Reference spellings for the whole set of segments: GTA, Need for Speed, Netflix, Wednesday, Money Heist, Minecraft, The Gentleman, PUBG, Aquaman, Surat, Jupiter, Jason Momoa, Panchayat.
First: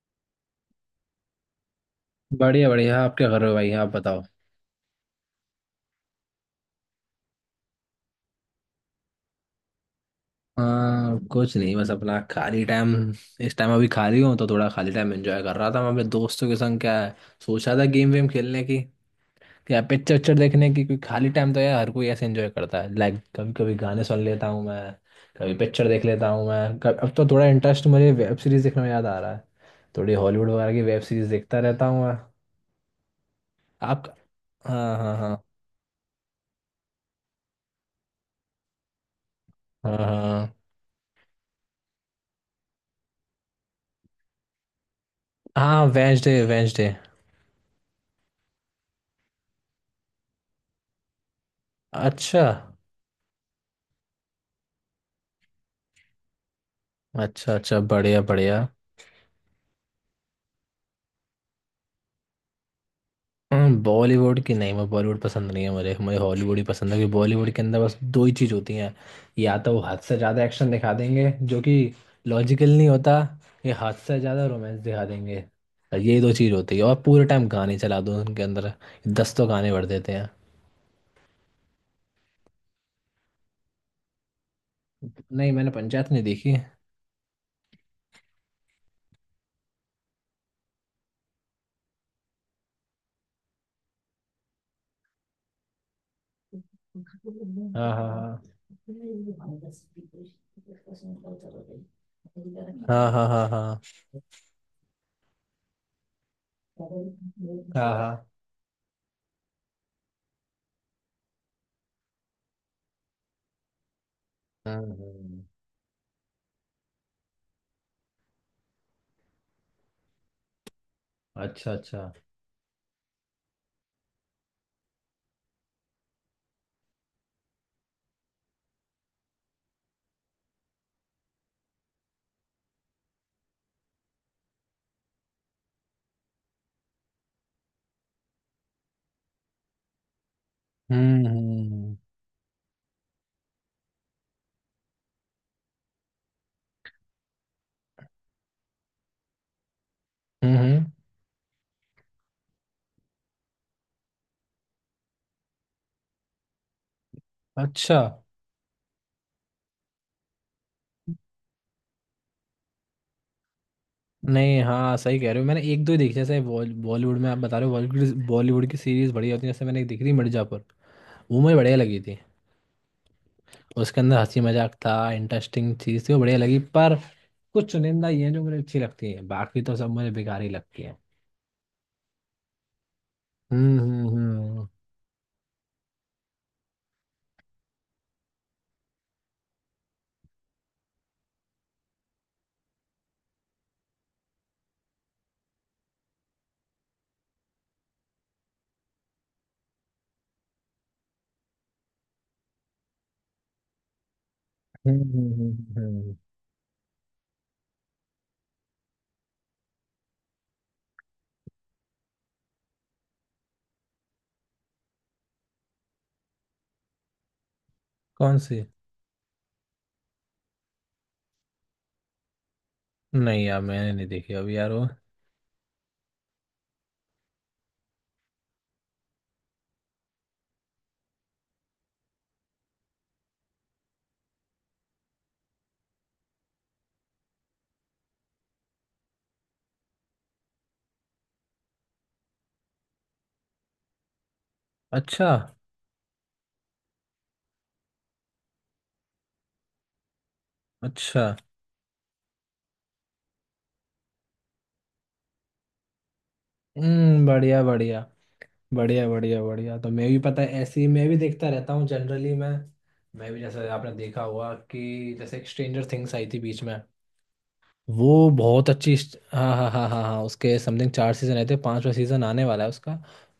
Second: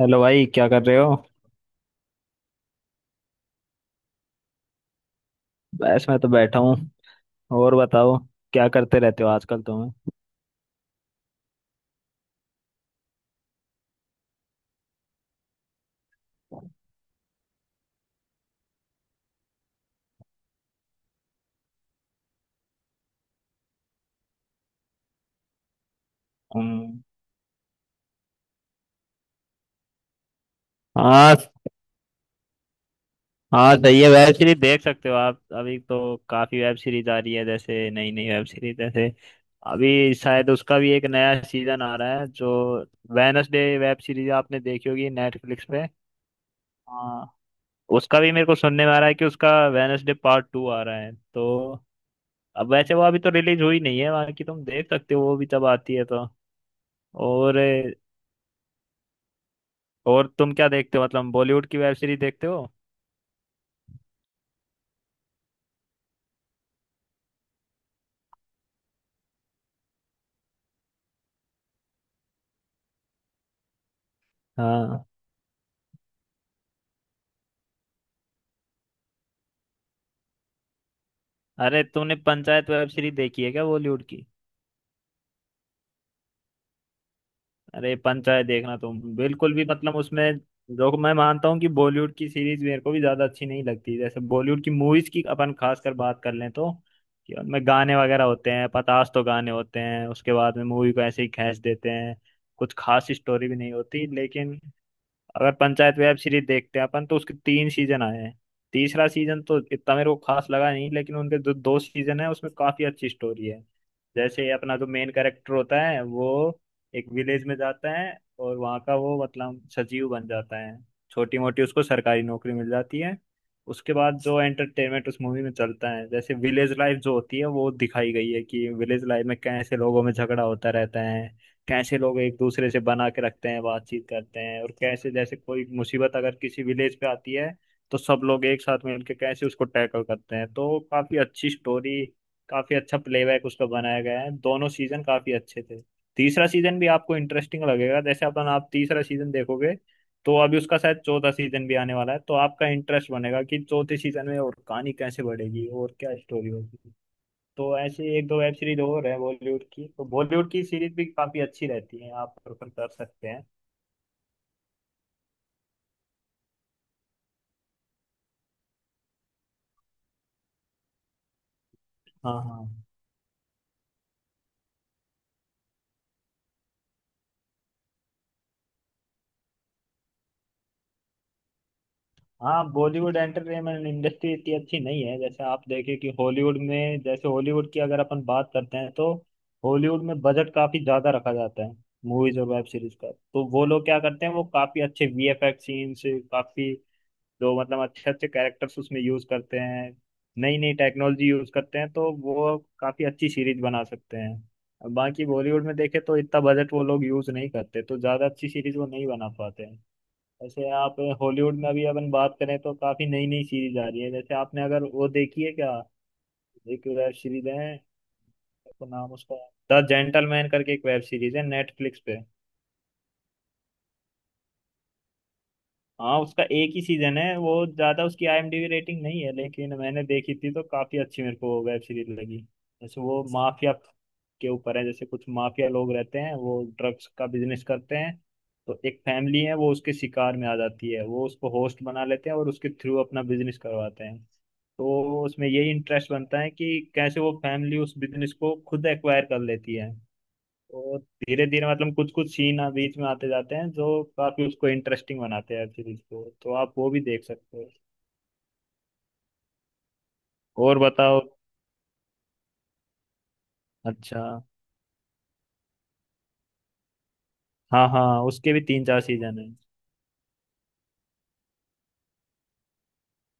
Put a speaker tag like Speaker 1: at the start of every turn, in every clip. Speaker 1: Hello भाई, क्या कर रहे हो।
Speaker 2: बढ़िया बढ़िया आप क्या कर रहे हो भाई? आप बताओ।
Speaker 1: बस मैं तो बैठा हूँ। और बताओ, क्या करते रहते हो आजकल तुम्हें।
Speaker 2: हाँ कुछ नहीं बस अपना खाली टाइम, इस टाइम अभी खाली हूँ तो थोड़ा खाली टाइम एंजॉय कर रहा था मैं अपने दोस्तों के संग, क्या है, सोचा था गेम वेम खेलने की या पिक्चर उच्चर देखने की, क्योंकि खाली टाइम तो यार हर कोई ऐसे एंजॉय करता है। लाइक कभी कभी गाने सुन लेता हूँ मैं, कभी पिक्चर देख लेता हूँ मैं कभी।
Speaker 1: हम्म।
Speaker 2: अब तो थोड़ा इंटरेस्ट मुझे वेब सीरीज देखने में याद आ रहा है। थोड़ी हॉलीवुड वगैरह की वेब सीरीज
Speaker 1: हाँ
Speaker 2: देखता रहता हूँ मैं।
Speaker 1: हाँ, सही
Speaker 2: आप।
Speaker 1: है, वेब सीरीज देख
Speaker 2: हाँ
Speaker 1: सकते हो
Speaker 2: हाँ
Speaker 1: आप।
Speaker 2: हाँ।
Speaker 1: अभी तो काफी वेब सीरीज आ रही है, जैसे नई नई वेब सीरीज। जैसे
Speaker 2: हाँ
Speaker 1: अभी शायद
Speaker 2: हाँ
Speaker 1: उसका भी एक नया सीजन आ रहा है, जो वेनसडे वेब सीरीज आपने देखी होगी नेटफ्लिक्स
Speaker 2: हाँ
Speaker 1: पे।
Speaker 2: Wednesday Wednesday.
Speaker 1: हाँ, उसका भी मेरे को सुनने में आ रहा है कि उसका वेनसडे पार्ट 2 आ रहा है तो।
Speaker 2: अच्छा।
Speaker 1: अब वैसे वो अभी तो रिलीज हुई नहीं है, बाकी तुम देख सकते हो वो भी जब आती है तो।
Speaker 2: अच्छा
Speaker 1: और
Speaker 2: अच्छा बढ़िया बढ़िया।
Speaker 1: और तुम क्या देखते हो, मतलब बॉलीवुड की वेब सीरीज देखते हो।
Speaker 2: बॉलीवुड की नहीं, मैं बॉलीवुड पसंद नहीं है मुझे। मुझे हॉलीवुड ही पसंद है क्योंकि बॉलीवुड के अंदर बस दो ही चीज़ होती हैं। या तो वो हद से ज़्यादा एक्शन दिखा देंगे जो कि लॉजिकल नहीं होता, या हद से ज़्यादा रोमांस दिखा
Speaker 1: हाँ।
Speaker 2: देंगे। ये दो चीज़ होती है, और पूरे टाइम गाने चला दो उनके अंदर, 10 तो गाने भर देते हैं।
Speaker 1: अरे, तुमने पंचायत वेब सीरीज देखी है क्या, बॉलीवुड की।
Speaker 2: नहीं, मैंने पंचायत नहीं देखी।
Speaker 1: अरे, पंचायत देखना तुम बिल्कुल भी, मतलब उसमें, जो मैं मानता हूँ कि बॉलीवुड की सीरीज मेरे को भी ज्यादा अच्छी नहीं लगती, जैसे बॉलीवुड की मूवीज की अपन खास कर बात कर लें तो कि उनमें
Speaker 2: हाँ
Speaker 1: गाने वगैरह होते
Speaker 2: हाँ
Speaker 1: हैं, पतास तो गाने होते हैं, उसके बाद में मूवी को ऐसे ही खींच देते हैं, कुछ
Speaker 2: हाँ
Speaker 1: खास
Speaker 2: हाँ हाँ हाँ
Speaker 1: स्टोरी भी नहीं
Speaker 2: हाँ
Speaker 1: होती। लेकिन अगर पंचायत वेब सीरीज देखते हैं अपन, तो उसके तीन
Speaker 2: हाँ हाँ
Speaker 1: सीजन आए
Speaker 2: हाँ।
Speaker 1: हैं। तीसरा सीजन तो इतना मेरे को खास लगा नहीं, लेकिन उनके जो दो सीजन है उसमें काफी अच्छी स्टोरी है। जैसे अपना जो
Speaker 2: हम्म,
Speaker 1: मेन
Speaker 2: हम्म।
Speaker 1: कैरेक्टर होता है, वो एक विलेज में जाता है और वहाँ का वो, मतलब, सचिव बन जाता है, छोटी मोटी
Speaker 2: अच्छा
Speaker 1: उसको
Speaker 2: अच्छा।
Speaker 1: सरकारी नौकरी मिल जाती है। उसके बाद जो एंटरटेनमेंट उस मूवी में चलता है, जैसे विलेज लाइफ जो होती है वो दिखाई गई है, कि विलेज लाइफ में कैसे लोगों में झगड़ा होता रहता है, कैसे लोग एक दूसरे से बना के रखते हैं, बातचीत करते हैं, और कैसे जैसे कोई मुसीबत अगर किसी विलेज पे आती है तो सब लोग एक साथ मिलकर कैसे उसको टैकल करते हैं। तो काफी
Speaker 2: हम्म
Speaker 1: अच्छी
Speaker 2: हम्म
Speaker 1: स्टोरी, काफी अच्छा प्लेबैक उसका बनाया गया है, दोनों सीजन काफी अच्छे थे। तीसरा सीजन भी आपको इंटरेस्टिंग लगेगा, जैसे अपन आप तीसरा सीजन देखोगे तो।
Speaker 2: हम्म
Speaker 1: अभी उसका
Speaker 2: हम्म।
Speaker 1: शायद चौथा सीजन भी आने वाला है, तो आपका इंटरेस्ट बनेगा कि चौथे सीजन में और कहानी कैसे बढ़ेगी और क्या स्टोरी होगी। तो
Speaker 2: अच्छा।
Speaker 1: ऐसे एक दो वेब सीरीज और है बॉलीवुड की, तो बॉलीवुड की सीरीज भी काफी अच्छी रहती है, आप प्रेफर कर सकते हैं।
Speaker 2: नहीं, हाँ सही कह रहे हो, मैंने एक दो ही देखी। जैसे बॉलीवुड में आप बता रहे हो, बॉलीवुड बॉलीवुड की सीरीज बढ़िया होती है। जैसे मैंने एक देखी थी, मिर्जापुर, वो मुझे बढ़िया लगी थी।
Speaker 1: हाँ हाँ
Speaker 2: उसके अंदर हंसी मजाक था, इंटरेस्टिंग चीज थी, वो बढ़िया लगी। पर कुछ चुनिंदा ये हैं जो मुझे अच्छी लगती है, बाकी तो सब मुझे बेकार ही लगती है।
Speaker 1: हाँ। बॉलीवुड
Speaker 2: हम्म
Speaker 1: एंटरटेनमेंट
Speaker 2: हम्म
Speaker 1: इंडस्ट्री इतनी
Speaker 2: हम्म
Speaker 1: अच्छी नहीं है, जैसे आप देखें कि हॉलीवुड में, जैसे हॉलीवुड की अगर अपन बात करते हैं तो हॉलीवुड में बजट काफी ज्यादा रखा जाता है मूवीज और वेब सीरीज का। तो वो लोग क्या करते हैं, वो काफी अच्छे वीएफएक्स सीन्स, काफी, जो मतलब अच्छे अच्छे कैरेक्टर्स उसमें यूज करते हैं, नई नई टेक्नोलॉजी यूज करते हैं, तो वो काफी अच्छी सीरीज बना सकते हैं।
Speaker 2: हम्म
Speaker 1: बाकी
Speaker 2: हम्म,
Speaker 1: बॉलीवुड में
Speaker 2: हम्म,
Speaker 1: देखे
Speaker 2: हम्म।
Speaker 1: तो इतना बजट वो लोग यूज नहीं करते, तो ज्यादा अच्छी सीरीज वो नहीं बना पाते हैं। ऐसे आप हॉलीवुड में अभी अपन बात करें तो काफी नई नई सीरीज आ रही है। जैसे आपने अगर वो देखी है क्या, एक वेब सीरीज है,
Speaker 2: कौन सी?
Speaker 1: तो नाम उसका द जेंटलमैन करके एक वेब सीरीज है नेटफ्लिक्स पे।
Speaker 2: नहीं यार मैंने नहीं देखी अभी यार वो।
Speaker 1: हाँ, उसका एक ही सीजन है, वो ज्यादा उसकी आईएमडीबी रेटिंग नहीं है, लेकिन मैंने देखी थी तो काफी अच्छी मेरे को वेब सीरीज लगी। जैसे वो माफिया के ऊपर है, जैसे कुछ माफिया लोग रहते हैं, वो ड्रग्स का बिजनेस करते हैं, तो एक फैमिली है वो उसके शिकार में आ जाती है, वो उसको होस्ट बना लेते हैं और उसके थ्रू अपना बिजनेस करवाते हैं। तो
Speaker 2: अच्छा।
Speaker 1: उसमें यही इंटरेस्ट बनता है कि कैसे वो फैमिली उस बिजनेस को खुद एक्वायर कर लेती है। तो
Speaker 2: अच्छा।
Speaker 1: धीरे धीरे, मतलब कुछ कुछ सीन, हाँ, बीच में आते जाते हैं जो काफी उसको इंटरेस्टिंग बनाते हैं सीरीज को, तो आप वो भी
Speaker 2: हम्म,
Speaker 1: देख सकते
Speaker 2: बढ़िया
Speaker 1: हो।
Speaker 2: बढ़िया बढ़िया बढ़िया बढ़िया, तो मैं भी पता है
Speaker 1: और
Speaker 2: ऐसे ही मैं भी
Speaker 1: बताओ।
Speaker 2: देखता रहता हूँ जनरली मैं। मैं भी, जैसे आपने
Speaker 1: अच्छा।
Speaker 2: देखा होगा कि जैसे एक स्ट्रेंजर थिंग्स आई थी बीच में,
Speaker 1: हाँ
Speaker 2: वो
Speaker 1: हाँ, उसके भी
Speaker 2: बहुत
Speaker 1: तीन
Speaker 2: अच्छी
Speaker 1: चार सीजन है।
Speaker 2: हाँ हाँ हाँ हाँ हाँ, उसके समथिंग चार सीजन आए थे, पांचवा सीजन आने वाला है उसका।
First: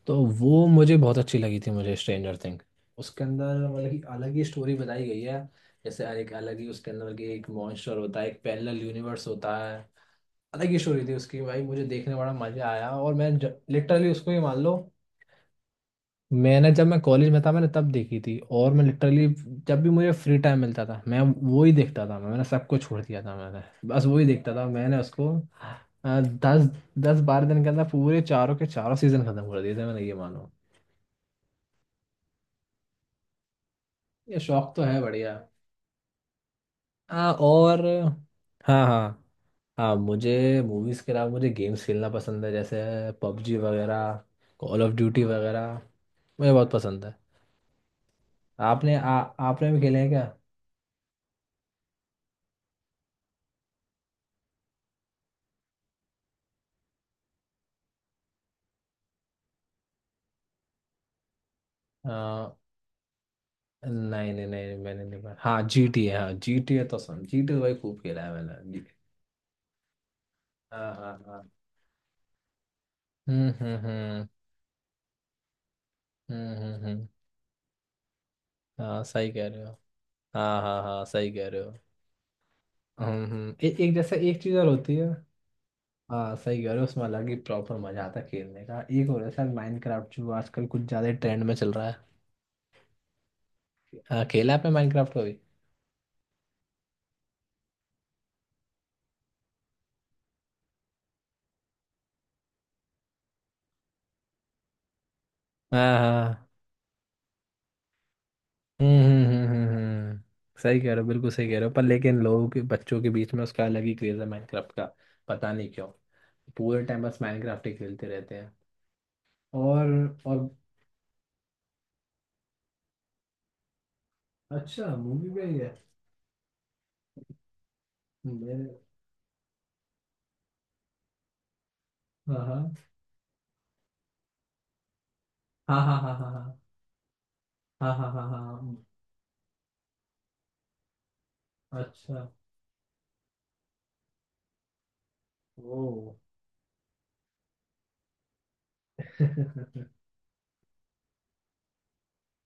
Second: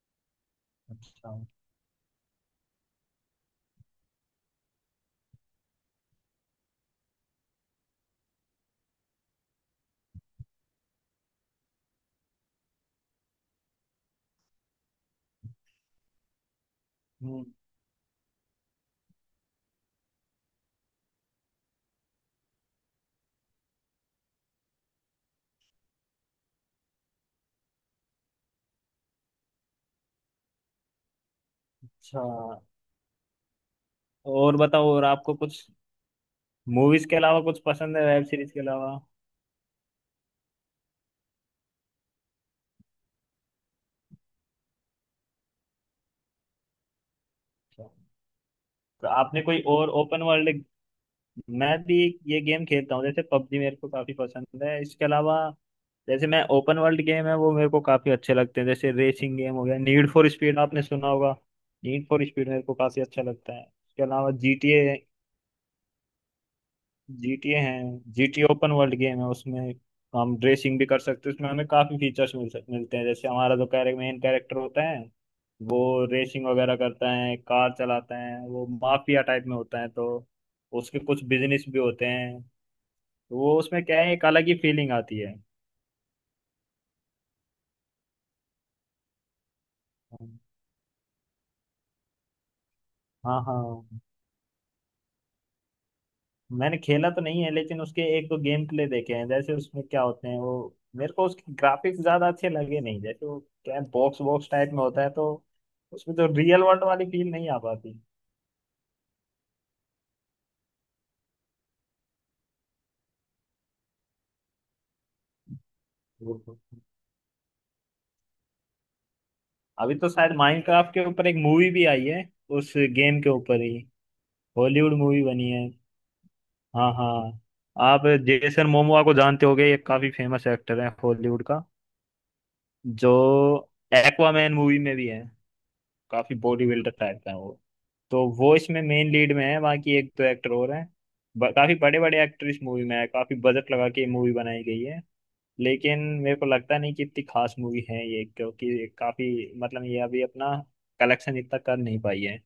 Speaker 2: तो वो मुझे बहुत
Speaker 1: अच्छा।
Speaker 2: अच्छी लगी थी मुझे, स्ट्रेंजर थिंग। उसके अंदर मतलब कि अलग ही स्टोरी बताई गई है। जैसे एक अलग ही उसके अंदर की एक मॉन्स्टर होता है, एक पैरेलल यूनिवर्स होता है। अलग ही स्टोरी थी उसकी भाई, मुझे देखने में बड़ा मजा आया। और मैं लिटरली उसको ये मान लो, मैंने, जब मैं कॉलेज में
Speaker 1: हम्म।
Speaker 2: था मैंने तब देखी थी, और मैं लिटरली जब भी मुझे फ्री टाइम मिलता था, मैं वो ही देखता था, मैंने सब कुछ छोड़ दिया था मैंने, बस वो ही देखता था मैंने उसको। अ, दस 10-12 दिन के अंदर पूरे चारों के चारों सीजन खत्म कर दिए थे मैंने, ये मानो।
Speaker 1: अच्छा।
Speaker 2: ये
Speaker 1: और
Speaker 2: शौक तो
Speaker 1: बताओ,
Speaker 2: है
Speaker 1: और
Speaker 2: बढ़िया।
Speaker 1: आपको कुछ मूवीज के अलावा कुछ
Speaker 2: और,
Speaker 1: पसंद है, वेब सीरीज के
Speaker 2: हाँ
Speaker 1: अलावा।
Speaker 2: हाँ। हाँ मुझे मूवीज के अलावा मुझे गेम्स खेलना पसंद है, जैसे पबजी वगैरह, कॉल ऑफ ड्यूटी वगैरह, मुझे बहुत पसंद है।
Speaker 1: अच्छा।
Speaker 2: आपने
Speaker 1: तो
Speaker 2: आ,
Speaker 1: आपने कोई
Speaker 2: आपने भी
Speaker 1: और
Speaker 2: खेले हैं
Speaker 1: ओपन वर्ल्ड, मैं भी ये गेम खेलता हूँ, जैसे पबजी मेरे को काफी पसंद है। इसके अलावा, जैसे मैं, ओपन वर्ल्ड गेम है वो मेरे को काफी अच्छे लगते हैं, जैसे रेसिंग गेम हो गया, नीड फॉर स्पीड आपने सुना होगा। नीड
Speaker 2: क्या?
Speaker 1: फॉर स्पीड मेरे को काफी अच्छा लगता है। इसके अलावा
Speaker 2: नहीं नहीं नहीं,
Speaker 1: जीटीए,
Speaker 2: मैंने नहीं पढ़ा। हाँ जी टी है, तो सुन जी टी
Speaker 1: जीटीए है।
Speaker 2: भाई खूब खेला है
Speaker 1: जीटीए ओपन
Speaker 2: मैंने।
Speaker 1: वर्ल्ड गेम है, उसमें हम रेसिंग भी
Speaker 2: हाँ
Speaker 1: कर
Speaker 2: हाँ
Speaker 1: सकते हैं,
Speaker 2: हाँ,
Speaker 1: उसमें हमें काफी फीचर्स मिलते हैं। जैसे
Speaker 2: हम्म
Speaker 1: हमारा जो
Speaker 2: हम्म
Speaker 1: कैरेक्टर, मेन
Speaker 2: हम्म
Speaker 1: कैरेक्टर होता है, वो रेसिंग
Speaker 2: हम्म
Speaker 1: वगैरह
Speaker 2: हम्म हम्म,
Speaker 1: करता है, कार चलाता है, वो
Speaker 2: हाँ
Speaker 1: माफिया
Speaker 2: सही
Speaker 1: टाइप
Speaker 2: कह
Speaker 1: में
Speaker 2: रहे हो।
Speaker 1: होता है, तो
Speaker 2: हाँ हाँ
Speaker 1: उसके
Speaker 2: हाँ
Speaker 1: कुछ
Speaker 2: सही कह रहे
Speaker 1: बिजनेस
Speaker 2: हो।
Speaker 1: भी होते हैं, तो
Speaker 2: हम्म,
Speaker 1: वो उसमें
Speaker 2: एक,
Speaker 1: क्या है,
Speaker 2: जैसे
Speaker 1: एक
Speaker 2: एक
Speaker 1: अलग ही
Speaker 2: चीज़ और
Speaker 1: फीलिंग
Speaker 2: होती है।
Speaker 1: आती है।
Speaker 2: हाँ सही कह रहे हो, उसमें अलग ही प्रॉपर मजा आता है खेलने का। एक और है सर, माइनक्राफ्ट, जो आजकल कुछ ज्यादा ट्रेंड में चल रहा है।
Speaker 1: हाँ हाँ,
Speaker 2: हाँ, खेला है आपने माइनक्राफ्ट को भी?
Speaker 1: मैंने खेला तो नहीं है लेकिन उसके एक दो गेम प्ले देखे हैं। जैसे उसमें क्या होते हैं वो, मेरे को उसके ग्राफिक्स ज्यादा अच्छे लगे नहीं, जैसे वो क्या, बॉक्स बॉक्स टाइप में होता है, तो
Speaker 2: हाँ
Speaker 1: उसमें तो
Speaker 2: हाँ।
Speaker 1: रियल वर्ल्ड वाली फील नहीं आ पाती।
Speaker 2: सही कह रहे हो, बिल्कुल सही कह रहे हो। पर लेकिन लोगों के बच्चों के बीच में उसका अलग ही क्रेज है माइनक्राफ्ट का, पता नहीं क्यों।
Speaker 1: बिल्कुल।
Speaker 2: पूरे टाइम बस माइनक्राफ्ट ही खेलते रहते हैं।
Speaker 1: अभी तो
Speaker 2: और।
Speaker 1: शायद
Speaker 2: और।
Speaker 1: माइनक्राफ्ट के ऊपर एक मूवी भी आई है, उस गेम के ऊपर ही हॉलीवुड
Speaker 2: अच्छा,
Speaker 1: मूवी
Speaker 2: मूवी में
Speaker 1: बनी
Speaker 2: ही है?
Speaker 1: है। हाँ हाँ। आप जेसन
Speaker 2: मेरे,
Speaker 1: मोमोआ को जानते होगे, ये काफी फेमस एक्टर है हॉलीवुड का,
Speaker 2: हाँ हाँ।
Speaker 1: जो एक्वामैन मूवी में भी है,
Speaker 2: हाँ हाँ
Speaker 1: काफी
Speaker 2: हाँ
Speaker 1: बॉडी बिल्डर टाइप का है वो।
Speaker 2: हाँ हाँ हाँ
Speaker 1: तो
Speaker 2: हाँ हाँ
Speaker 1: वो
Speaker 2: हाँ,
Speaker 1: इसमें मेन लीड में है, बाकी एक दो एक्टर और हैं। काफी बड़े बड़े
Speaker 2: अच्छा,
Speaker 1: एक्टर इस मूवी में है, काफी बजट लगा के मूवी बनाई गई है। लेकिन
Speaker 2: ओ
Speaker 1: मेरे को लगता नहीं कि इतनी खास मूवी है ये, क्योंकि काफी, मतलब ये अभी अपना कलेक्शन इतना कर नहीं पाई है।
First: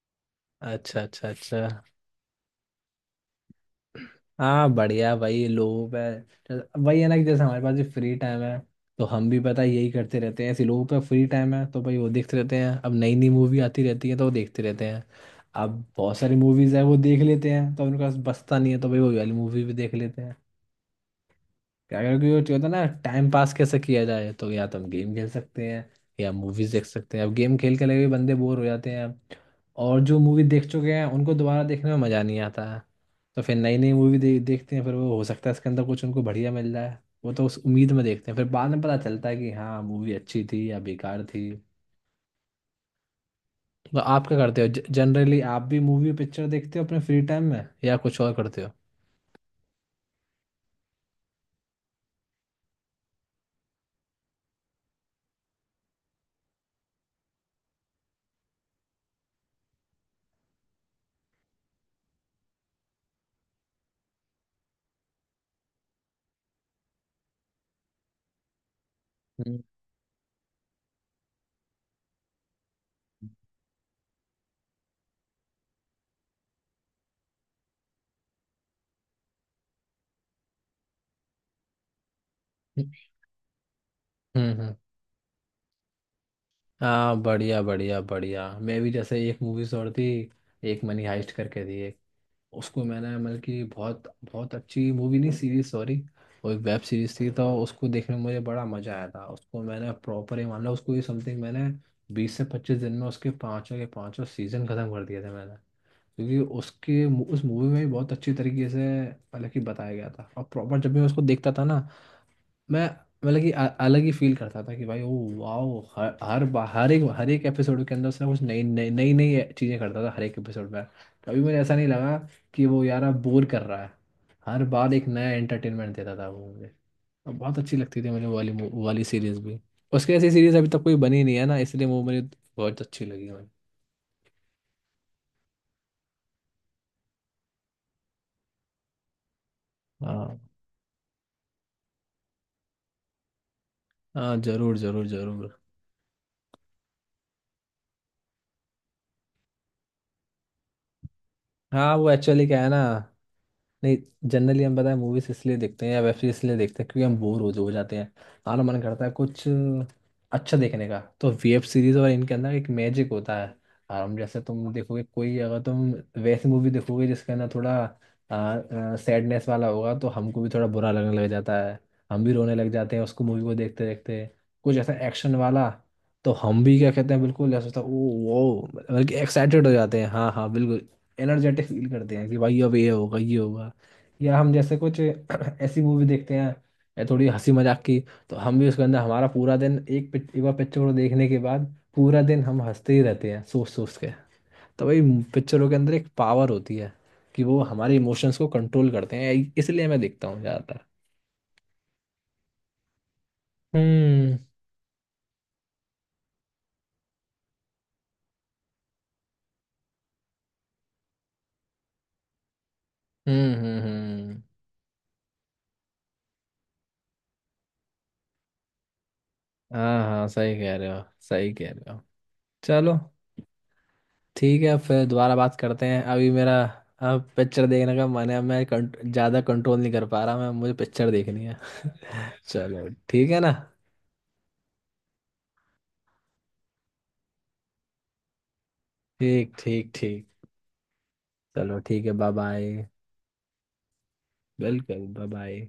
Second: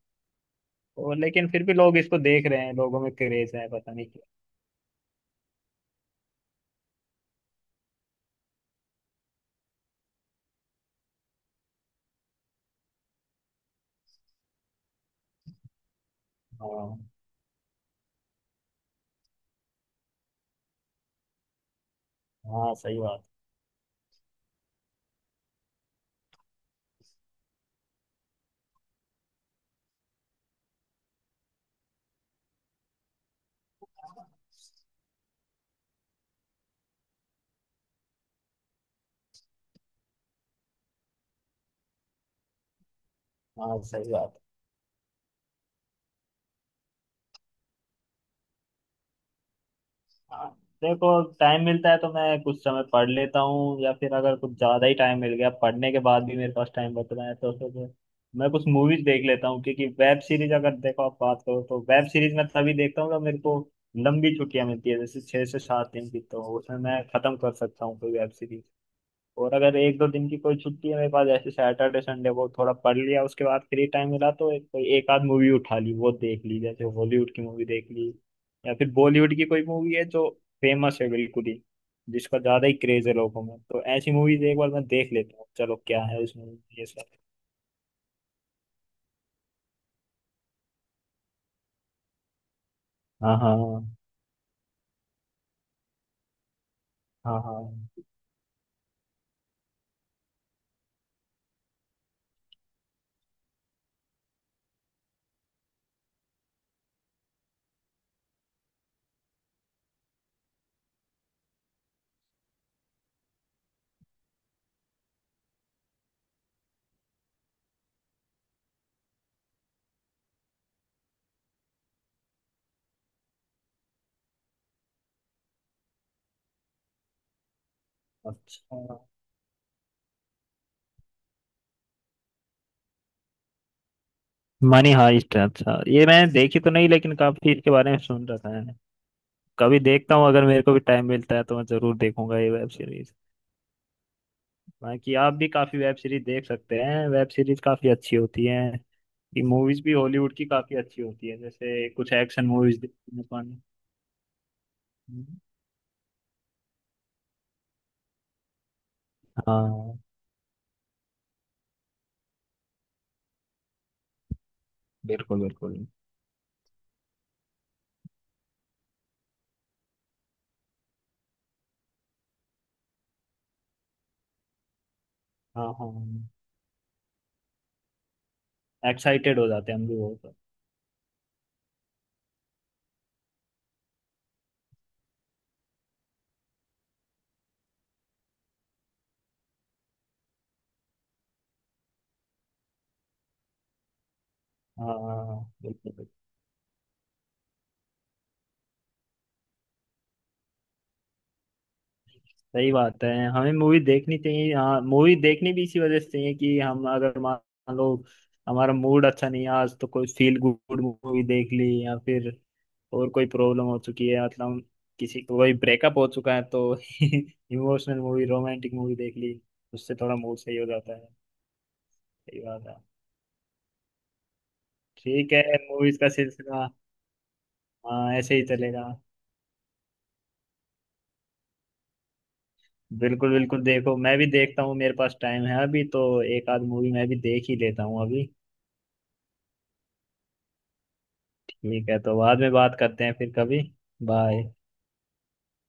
Speaker 2: अच्छा
Speaker 1: और
Speaker 2: अच्छा
Speaker 1: लेकिन
Speaker 2: अच्छा।
Speaker 1: फिर भी लोग इसको देख रहे हैं, लोगों में क्रेज है, पता नहीं क्या।
Speaker 2: हाँ बढ़िया भाई, लोगों पे। वही है ना, कि जैसे हमारे पास भी फ्री टाइम है, तो हम भी पता है यही करते रहते हैं। ऐसे लोगों पे फ्री टाइम है तो भाई वो देखते रहते हैं, अब नई नई मूवी आती रहती है तो वो देखते रहते हैं। अब बहुत सारी मूवीज है वो
Speaker 1: हाँ।
Speaker 2: देख लेते हैं तो उनके पास बचता नहीं है, तो भाई वो वाली मूवी भी देख लेते हैं। क्या, क्योंकि वो होता है
Speaker 1: हाँ
Speaker 2: ना
Speaker 1: सही बात।
Speaker 2: टाइम पास कैसे किया जाए, तो या तो हम गेम खेल सकते हैं या मूवीज देख सकते हैं। अब गेम खेल के लगे बंदे बोर हो जाते हैं, और जो मूवी देख चुके हैं उनको दोबारा देखने में मज़ा नहीं आता है, तो फिर नई नई मूवी देखते हैं। फिर वो हो सकता है इसके अंदर कुछ उनको बढ़िया मिल जाए, वो तो उस उम्मीद में देखते हैं, फिर बाद में पता चलता है कि हाँ मूवी अच्छी थी या बेकार थी।
Speaker 1: हाँ
Speaker 2: तो
Speaker 1: सही
Speaker 2: आप क्या
Speaker 1: बात।
Speaker 2: करते हो, जनरली आप भी मूवी पिक्चर देखते हो अपने फ्री टाइम में या कुछ और करते हो?
Speaker 1: हाँ, देखो, टाइम मिलता है तो मैं कुछ समय पढ़ लेता हूँ, या फिर अगर कुछ ज्यादा ही टाइम मिल गया पढ़ने के बाद भी मेरे पास टाइम बच रहा है तो फिर मैं कुछ मूवीज देख लेता हूँ, क्योंकि वेब सीरीज अगर देखो, आप बात करो तो, वेब सीरीज मैं तभी देखता हूँ जब मेरे को लंबी छुट्टियां मिलती है, जैसे 6 से 7 दिन की, तो उसमें मैं खत्म कर सकता हूँ कोई वेब सीरीज। और अगर एक दो दिन की कोई छुट्टी है मेरे पास, जैसे सैटरडे संडे, वो थोड़ा पढ़ लिया, उसके बाद फ्री टाइम मिला, तो कोई एक आध मूवी उठा ली, वो देख ली, जैसे हॉलीवुड की मूवी देख ली या फिर बॉलीवुड की कोई मूवी है जो फेमस है बिल्कुल ही, जिसका ज्यादा ही
Speaker 2: हम्म
Speaker 1: क्रेज है लोगों में, तो ऐसी मूवीज एक बार
Speaker 2: हम्म।
Speaker 1: मैं देख लेता हूँ, चलो क्या है उस मूवी में ये सब।
Speaker 2: हाँ बढ़िया बढ़िया बढ़िया, मैं भी, जैसे एक मूवीज और थी, एक मनी हाइस्ट करके थी एक। उसको मैंने,
Speaker 1: हाँ
Speaker 2: मतलब
Speaker 1: हाँ
Speaker 2: कि बहुत बहुत अच्छी मूवी, नहीं सीरीज सॉरी, वो एक वेब सीरीज थी,
Speaker 1: हाँ
Speaker 2: तो उसको
Speaker 1: हाँ।
Speaker 2: देखने में मुझे बड़ा मजा आया था। उसको मैंने प्रॉपर ही, मान लो उसको ये समथिंग मैंने 20 से 25 दिन में उसके पांचों के पांचों सीजन खत्म कर दिए थे मैंने। क्योंकि उसके, उस मूवी में भी बहुत अच्छी तरीके से, मतलब कि बताया गया था। और प्रॉपर जब भी मैं उसको देखता था ना, मैं, मतलब कि अलग ही फील करता था, कि भाई ओ वाओ। हर हर हर एक, हर एक एपिसोड के अंदर उसने कुछ नई नई नई नई चीज़ें करता था हर एक एपिसोड में। कभी मुझे ऐसा नहीं लगा कि वो यार अब बोर कर रहा है। हर बार एक नया एंटरटेनमेंट देता था वो मुझे, और बहुत अच्छी लगती थी मुझे वो वाली
Speaker 1: अच्छा,
Speaker 2: वो वाली सीरीज भी। उसकी ऐसी सीरीज अभी तक कोई बनी नहीं है ना, इसलिए वो मुझे बहुत अच्छी लगी मुझे।
Speaker 1: मनी हाइस्ट, अच्छा, ये मैंने देखी तो नहीं लेकिन काफी इसके बारे में सुन रखा है। कभी देखता हूँ,
Speaker 2: हाँ
Speaker 1: अगर मेरे को भी टाइम मिलता है तो मैं जरूर देखूंगा ये वेब सीरीज।
Speaker 2: हाँ, जरूर जरूर
Speaker 1: बाकी आप
Speaker 2: जरूर।
Speaker 1: भी काफी वेब सीरीज देख सकते हैं, वेब सीरीज काफी अच्छी होती हैं, कि मूवीज भी हॉलीवुड की काफी अच्छी होती है, जैसे
Speaker 2: हाँ वो
Speaker 1: कुछ
Speaker 2: एक्चुअली
Speaker 1: एक्शन
Speaker 2: क्या है ना,
Speaker 1: मूवीज देखने को
Speaker 2: नहीं जनरली हम पता है मूवीज इसलिए देखते हैं या वेब सीरीज इसलिए देखते हैं क्योंकि हम बोर हो जाते हैं। हमारा मन करता है कुछ
Speaker 1: हाँ
Speaker 2: अच्छा देखने का, तो वेब सीरीज और इनके अंदर एक मैजिक होता है। और हम, जैसे तुम देखोगे कोई,
Speaker 1: बिल्कुल
Speaker 2: अगर
Speaker 1: बिल्कुल।
Speaker 2: तुम वैसी मूवी देखोगे जिसके अंदर थोड़ा सैडनेस वाला होगा, तो हमको भी थोड़ा बुरा लगने लग जाता है, हम भी रोने लग जाते हैं उसको, मूवी को देखते देखते। कुछ ऐसा एक्शन
Speaker 1: हाँ
Speaker 2: वाला,
Speaker 1: हाँ,
Speaker 2: तो हम भी क्या कहते हैं, बिल्कुल ऐसा होता है ओ, वो बल्कि
Speaker 1: एक्साइटेड हो
Speaker 2: एक्साइटेड हो
Speaker 1: जाते हैं हम भी
Speaker 2: जाते हैं। हाँ
Speaker 1: बहुत।
Speaker 2: हाँ बिल्कुल, एनर्जेटिक फील करते हैं, कि भाई अब ये होगा ये होगा। या हम, जैसे कुछ ऐसी मूवी देखते हैं या थोड़ी हंसी मजाक की, तो हम भी उसके अंदर, हमारा पूरा दिन एक एक बार पिक्चर को देखने के बाद पूरा दिन हम हंसते ही रहते हैं सोच सोच के। तो भाई
Speaker 1: हाँ
Speaker 2: पिक्चरों के अंदर एक
Speaker 1: बिल्कुल।
Speaker 2: पावर होती है, कि वो हमारे इमोशंस को कंट्रोल करते हैं, इसलिए मैं देखता हूँ ज़्यादातर।
Speaker 1: सही बात है, हमें मूवी देखनी
Speaker 2: हम्म
Speaker 1: चाहिए, हाँ मूवी देखनी भी इसी वजह से चाहिए कि हम अगर मान लो हमारा मूड अच्छा नहीं है आज, तो कोई फील गुड मूवी देख ली, या फिर और कोई
Speaker 2: हम्म
Speaker 1: प्रॉब्लम हो
Speaker 2: हम्म
Speaker 1: चुकी है,
Speaker 2: हम्म।
Speaker 1: मतलब किसी को कोई ब्रेकअप हो चुका है तो इमोशनल मूवी, रोमांटिक मूवी देख ली, उससे
Speaker 2: हाँ
Speaker 1: थोड़ा
Speaker 2: हाँ
Speaker 1: मूड
Speaker 2: सही
Speaker 1: सही हो
Speaker 2: कह रहे
Speaker 1: जाता
Speaker 2: हो,
Speaker 1: है।
Speaker 2: सही कह रहे हो।
Speaker 1: सही बात है।
Speaker 2: चलो ठीक है, फिर
Speaker 1: ठीक
Speaker 2: दोबारा
Speaker 1: है।
Speaker 2: बात करते
Speaker 1: मूवीज
Speaker 2: हैं,
Speaker 1: का
Speaker 2: अभी मेरा
Speaker 1: सिलसिला।
Speaker 2: अब पिक्चर देखने का
Speaker 1: हाँ,
Speaker 2: मन
Speaker 1: ऐसे
Speaker 2: है।
Speaker 1: ही
Speaker 2: मैं
Speaker 1: चलेगा।
Speaker 2: ज़्यादा कंट्रोल नहीं कर पा रहा मैं, मुझे पिक्चर देखनी है। चलो ठीक
Speaker 1: बिल्कुल
Speaker 2: है ना।
Speaker 1: बिल्कुल, देखो मैं भी देखता हूँ, मेरे पास टाइम है अभी, तो एक आध मूवी मैं भी देख ही लेता हूँ अभी।
Speaker 2: ठीक ठीक ठीक, चलो
Speaker 1: ठीक है,
Speaker 2: ठीक है,
Speaker 1: तो
Speaker 2: बाय
Speaker 1: बाद में बात
Speaker 2: बाय।
Speaker 1: करते हैं फिर कभी। बाय।
Speaker 2: बिल्कुल, बाय बाय।